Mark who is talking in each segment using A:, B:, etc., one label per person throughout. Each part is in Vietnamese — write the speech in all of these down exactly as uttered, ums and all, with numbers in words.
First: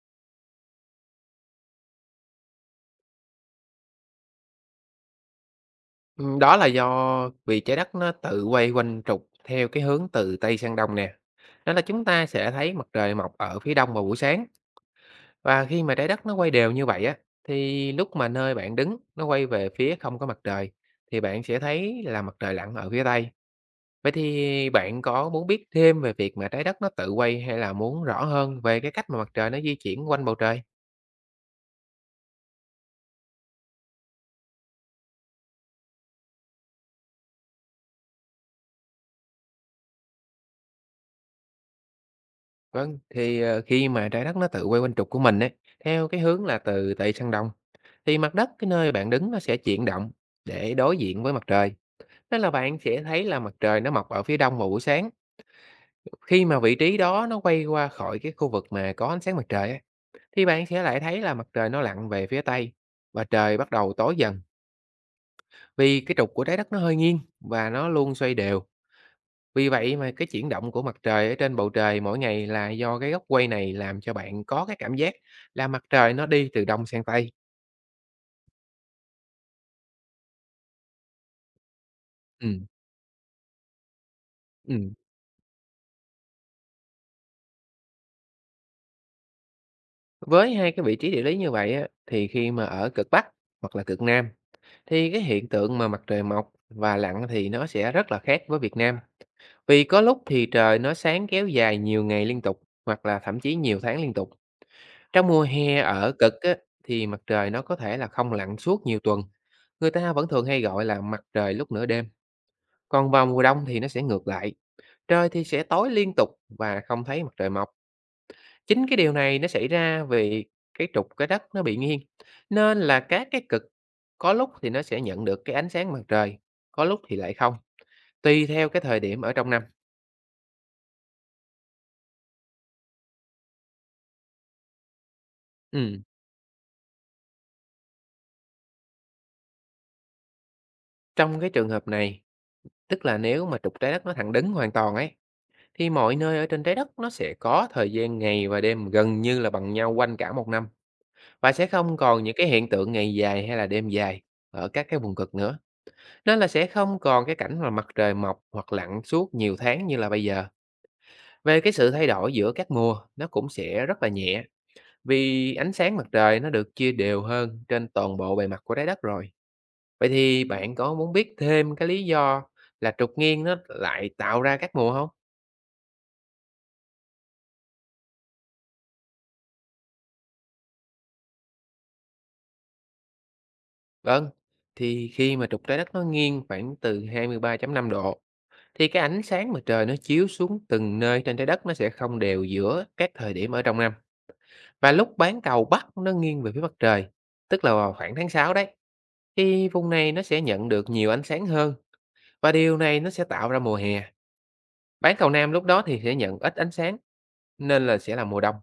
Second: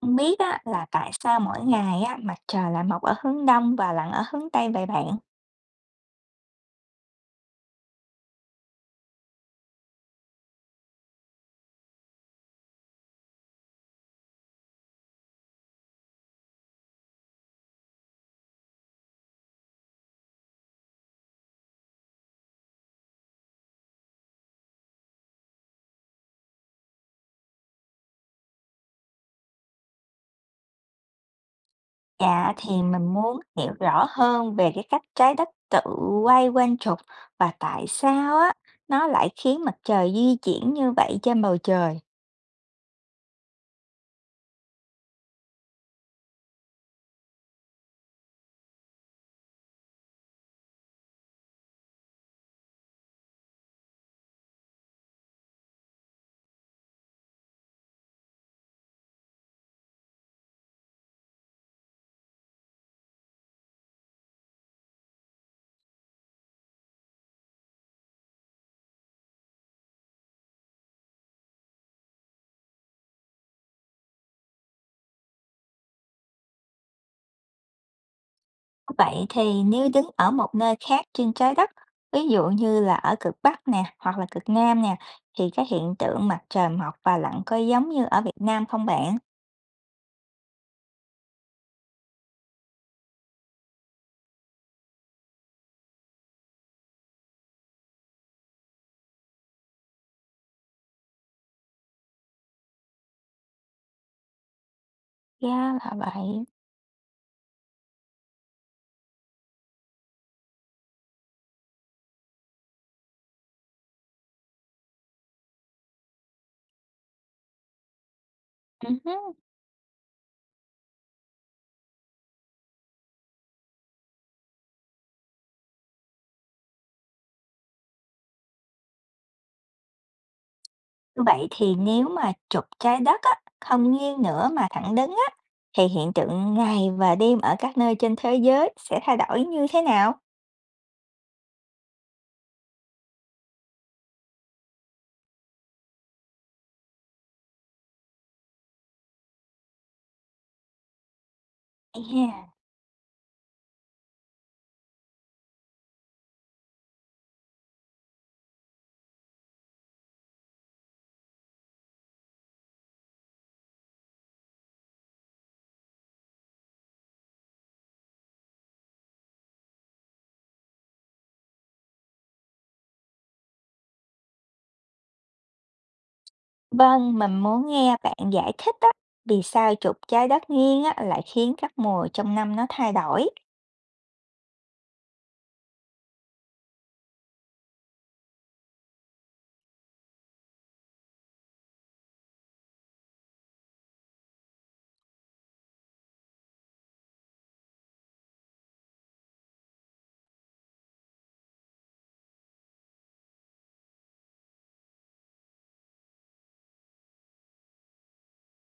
A: Không biết á, là tại sao mỗi ngày á, mặt trời lại mọc ở hướng đông và lặn ở hướng tây vậy bạn?
B: Ừm, đó là do vì Trái Đất nó tự quay quanh trục theo cái hướng từ Tây sang Đông nè. Nên là chúng ta sẽ thấy mặt trời mọc ở phía đông vào buổi sáng. Và khi mà Trái Đất nó quay đều như vậy á, thì lúc mà nơi bạn đứng nó quay về phía không có mặt trời, thì bạn sẽ thấy là mặt trời lặn ở phía Tây. Vậy thì bạn có muốn biết thêm về việc mà Trái Đất nó tự quay hay là muốn rõ hơn về cái cách mà mặt trời nó di chuyển quanh bầu trời?
A: Dạ thì mình muốn hiểu rõ hơn về cái cách trái đất tự quay quanh trục và tại sao á nó lại khiến mặt trời di chuyển như vậy trên bầu trời.
B: Vâng, thì, ờ, khi mà trái đất nó tự quay quanh trục của mình ấy, theo cái hướng là từ Tây sang Đông, thì mặt đất cái nơi bạn đứng nó sẽ chuyển động để đối diện với mặt trời. Nên là bạn sẽ thấy là mặt trời nó mọc ở phía đông vào buổi sáng. Khi mà vị trí đó nó quay qua khỏi cái khu vực mà có ánh sáng mặt trời ấy, thì bạn sẽ lại thấy là mặt trời nó lặn về phía Tây và trời bắt đầu tối dần vì cái trục của trái đất nó hơi nghiêng và nó luôn xoay đều. Vì vậy mà cái chuyển động của mặt trời ở trên bầu trời mỗi ngày là do cái góc quay này làm cho bạn có cái cảm giác là mặt trời nó đi từ đông sang tây.
A: Vậy thì nếu đứng ở một nơi khác trên trái đất, ví dụ
B: Ừm,
A: như là ở cực Bắc nè hoặc là cực Nam
B: ừm.
A: nè, thì cái hiện tượng mặt trời mọc và lặn có giống như ở Việt Nam không bạn?
B: Với hai cái vị trí địa lý như vậy á, thì khi mà ở cực Bắc hoặc là cực Nam thì cái hiện tượng mà mặt trời mọc và lặn thì nó sẽ rất là khác với Việt Nam. Vì có lúc thì trời nó sáng kéo dài nhiều ngày liên tục hoặc là thậm chí nhiều tháng liên tục. Trong mùa
A: Ra
B: hè
A: là
B: ở cực
A: vậy.
B: á, thì mặt trời nó có thể là không lặn suốt nhiều tuần. Người ta vẫn thường hay gọi là mặt trời lúc nửa đêm. Còn vào mùa đông thì nó sẽ ngược lại. Trời thì sẽ tối liên tục và không thấy mặt trời mọc. Chính cái điều
A: Ừ.
B: này nó xảy ra vì cái trục trái đất nó bị nghiêng. Nên là các cái cực có lúc thì nó sẽ nhận được cái ánh sáng mặt trời, có lúc thì lại không. Tùy theo cái thời điểm ở trong năm.
A: Vậy thì nếu mà trục Trái Đất á, không nghiêng nữa mà thẳng đứng á, thì
B: Ừm.
A: hiện tượng ngày và đêm ở các nơi trên thế giới sẽ thay đổi như thế nào?
B: Trong cái trường hợp này, tức là nếu mà trục trái đất nó thẳng đứng hoàn toàn ấy, thì mọi nơi ở trên trái đất nó sẽ có thời gian ngày và đêm gần như là bằng nhau quanh cả một năm. Và sẽ không còn những cái
A: À,
B: hiện tượng ngày dài hay là đêm dài ở các cái vùng cực nữa, nên là sẽ không còn cái cảnh mà mặt trời mọc hoặc lặn suốt nhiều tháng như là bây giờ. Về cái sự thay đổi giữa các mùa, nó cũng sẽ rất là nhẹ, vì ánh sáng mặt trời nó được chia đều hơn trên toàn bộ bề mặt của trái đất rồi. Vậy thì bạn có muốn biết thêm cái lý do là trục nghiêng nó lại tạo ra các mùa không?
A: vâng, mình muốn nghe bạn giải thích á, vì sao trục Trái Đất nghiêng á, lại khiến các mùa trong năm nó thay đổi.
B: Vâng, thì khi mà trục trái đất nó nghiêng khoảng từ hai mươi ba phẩy năm độ. Thì cái ánh sáng mà trời nó chiếu xuống từng nơi trên trái đất nó sẽ không đều giữa các thời điểm ở trong năm. Và lúc bán cầu Bắc nó nghiêng về phía mặt trời, tức là vào khoảng tháng sáu đấy. Thì vùng này nó sẽ nhận được nhiều ánh sáng hơn và điều này nó sẽ tạo ra mùa hè. Bán cầu Nam lúc đó thì sẽ nhận ít ánh sáng nên là sẽ là mùa đông.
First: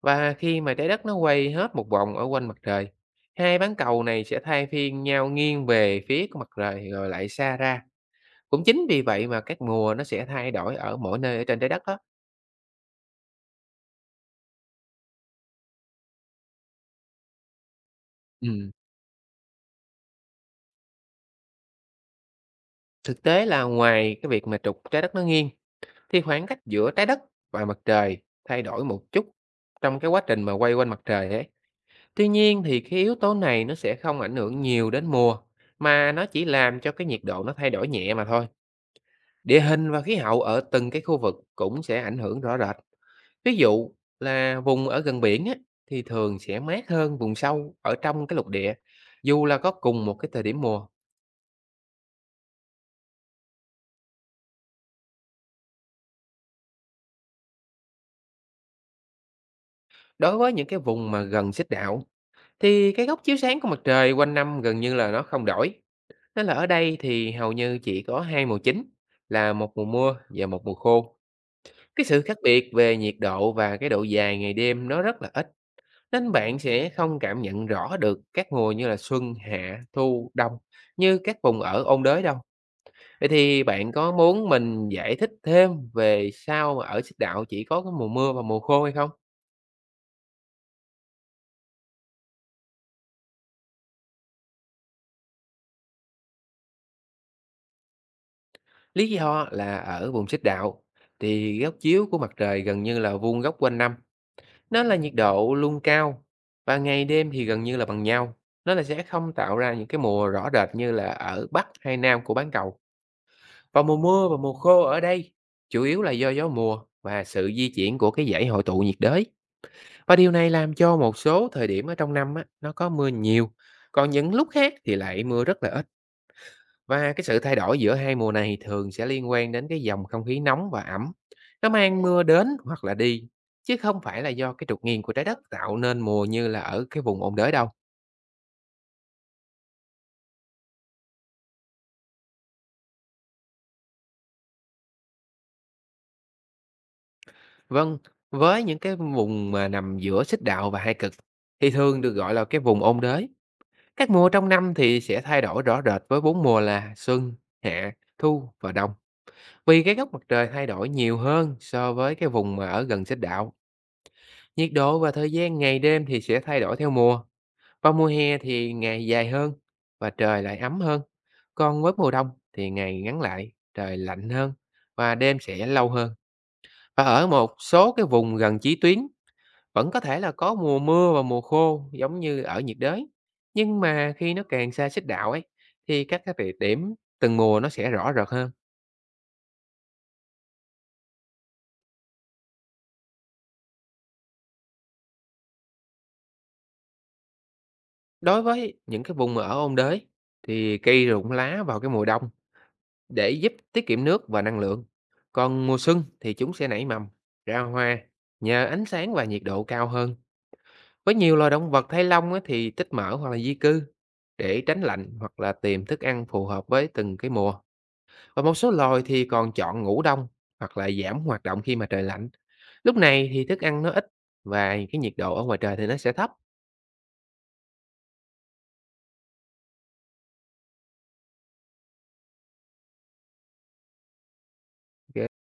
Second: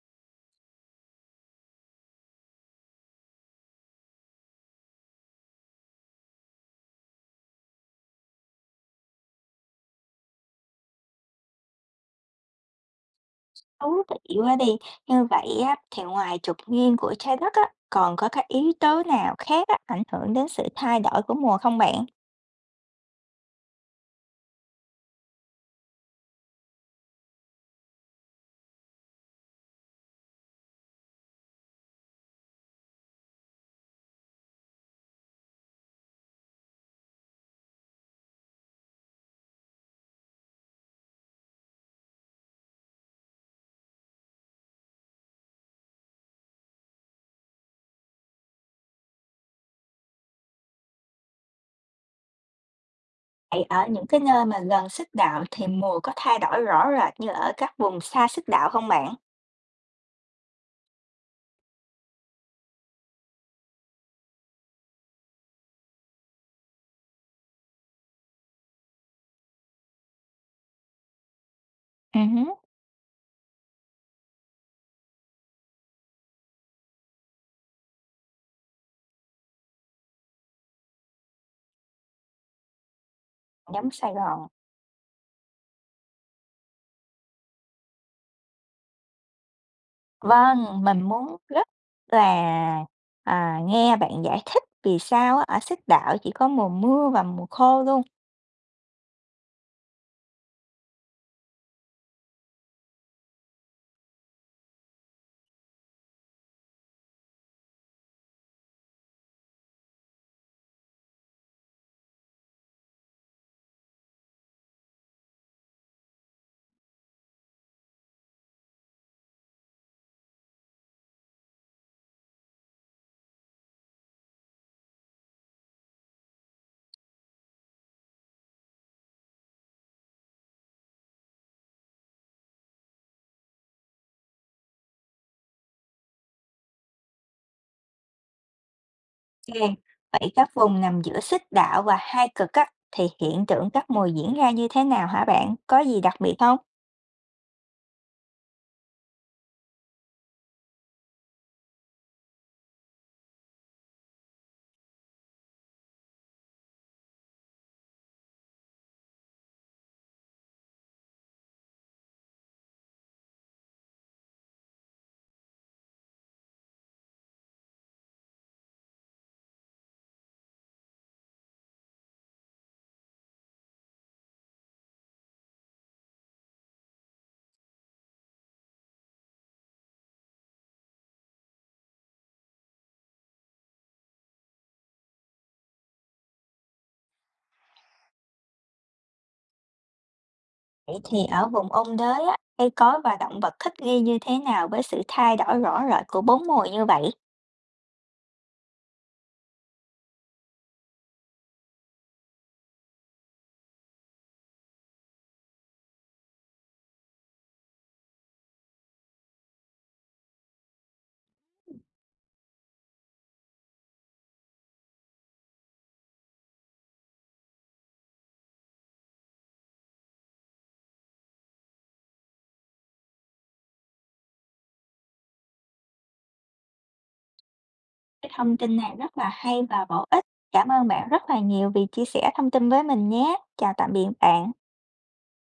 B: Và khi mà trái đất nó quay hết một vòng ở quanh mặt trời, hai bán cầu này sẽ thay phiên nhau nghiêng về phía của mặt trời rồi lại xa ra, cũng chính vì vậy mà các mùa nó sẽ thay đổi ở mỗi nơi ở trên trái đất đó.
A: Thú vị quá đi. Như vậy á, thì ngoài trục nghiêng của Trái Đất á, còn có các
B: Ừm.
A: yếu tố nào khác á, ảnh hưởng đến sự thay đổi của mùa không bạn?
B: Thực tế là ngoài cái việc mà trục trái đất nó nghiêng, thì khoảng cách giữa trái đất và mặt trời thay đổi một chút trong cái quá trình mà quay quanh mặt trời ấy. Tuy nhiên thì cái yếu tố này nó sẽ không ảnh hưởng nhiều đến mùa, mà nó chỉ làm cho cái nhiệt độ nó thay đổi nhẹ mà thôi. Địa hình và khí hậu ở từng cái khu vực cũng sẽ ảnh hưởng rõ rệt. Ví dụ là vùng ở gần biển á, thì thường sẽ mát hơn vùng sâu ở trong cái lục địa, dù là có cùng một cái thời điểm mùa.
A: Vậy ở những cái nơi mà gần xích đạo thì mùa có thay đổi rõ rệt như ở các vùng xa xích đạo không bạn?
B: Đối với những cái vùng mà gần xích đạo, thì cái góc chiếu sáng của mặt trời quanh năm gần như là nó không đổi. Nên là ở đây thì hầu như chỉ có hai mùa chính là một mùa mưa và một mùa khô. Cái
A: Ừ
B: sự khác
A: hứ.
B: biệt về nhiệt độ và cái độ dài ngày đêm nó rất là ít. Nên bạn sẽ không cảm nhận rõ được các mùa như là xuân, hạ, thu, đông như các vùng ở ôn đới đâu. Vậy thì
A: Giống
B: bạn
A: Sài
B: có
A: Gòn.
B: muốn mình giải thích thêm về sao mà ở Xích Đạo chỉ có cái mùa mưa và mùa khô hay không?
A: Vâng, mình muốn rất là à, nghe bạn giải thích vì sao á, ở xích đạo chỉ có mùa mưa và mùa khô luôn.
B: Lý do là ở vùng Xích Đạo thì góc chiếu của mặt trời gần như là vuông góc quanh năm, nó là nhiệt độ luôn cao và ngày đêm thì gần như là bằng nhau. Nó là sẽ không tạo ra những cái mùa rõ rệt như là ở Bắc hay Nam của bán cầu. Và mùa mưa và mùa khô ở đây chủ yếu là do gió mùa và sự di chuyển của cái dãy hội tụ nhiệt đới. Và điều này làm cho một số thời điểm ở trong năm á, nó có mưa nhiều, còn những lúc khác thì lại mưa rất là ít. Và cái sự thay đổi giữa hai mùa này thường sẽ liên quan đến cái dòng không khí nóng và ẩm. Nó mang mưa đến hoặc là đi, chứ không phải là do cái trục nghiêng của trái đất tạo nên mùa như là ở cái vùng ôn đới đâu.
A: Ừ. Vậy các vùng nằm giữa xích đạo và hai cực á, thì hiện tượng các mùa diễn ra như thế nào hả bạn? Có gì đặc biệt không?
B: Vâng, với những cái vùng mà nằm giữa xích đạo và hai cực thì thường được gọi là cái vùng ôn đới. Các mùa trong năm thì sẽ thay đổi rõ rệt với bốn mùa là xuân, hạ, thu và đông. Vì cái góc mặt trời thay đổi nhiều hơn so với cái vùng mà ở gần xích đạo, nhiệt độ và thời gian ngày đêm thì sẽ thay đổi theo mùa. Vào mùa hè thì ngày dài hơn và trời lại ấm hơn. Còn với mùa đông thì ngày ngắn lại, trời lạnh hơn và đêm sẽ lâu hơn. Và ở một số cái vùng gần chí tuyến vẫn có thể là có mùa mưa và mùa khô giống như ở nhiệt đới. Nhưng mà khi nó càng xa xích đạo ấy thì các cái địa điểm từng mùa nó sẽ rõ rệt hơn.
A: Vậy thì ở vùng ôn đới á, cây cối và động vật thích nghi như thế nào với sự thay đổi rõ rệt của bốn mùa như vậy?
B: Đối với những cái vùng mà ở ôn đới thì cây rụng lá vào cái mùa đông để giúp tiết kiệm nước và năng lượng. Còn mùa xuân thì chúng sẽ nảy mầm, ra hoa nhờ ánh sáng và nhiệt độ cao hơn. Với nhiều loài động vật thay lông á, thì tích mỡ hoặc là di cư để tránh lạnh hoặc là tìm thức ăn phù hợp với từng cái mùa. Và một số loài thì còn chọn ngủ đông hoặc là giảm hoạt động khi mà trời lạnh. Lúc này thì thức ăn nó ít và cái nhiệt độ ở ngoài trời thì nó sẽ thấp.
A: Cái thông tin này rất là hay và bổ ích. Cảm ơn bạn rất là nhiều vì chia sẻ thông tin với mình nhé. Chào tạm biệt bạn.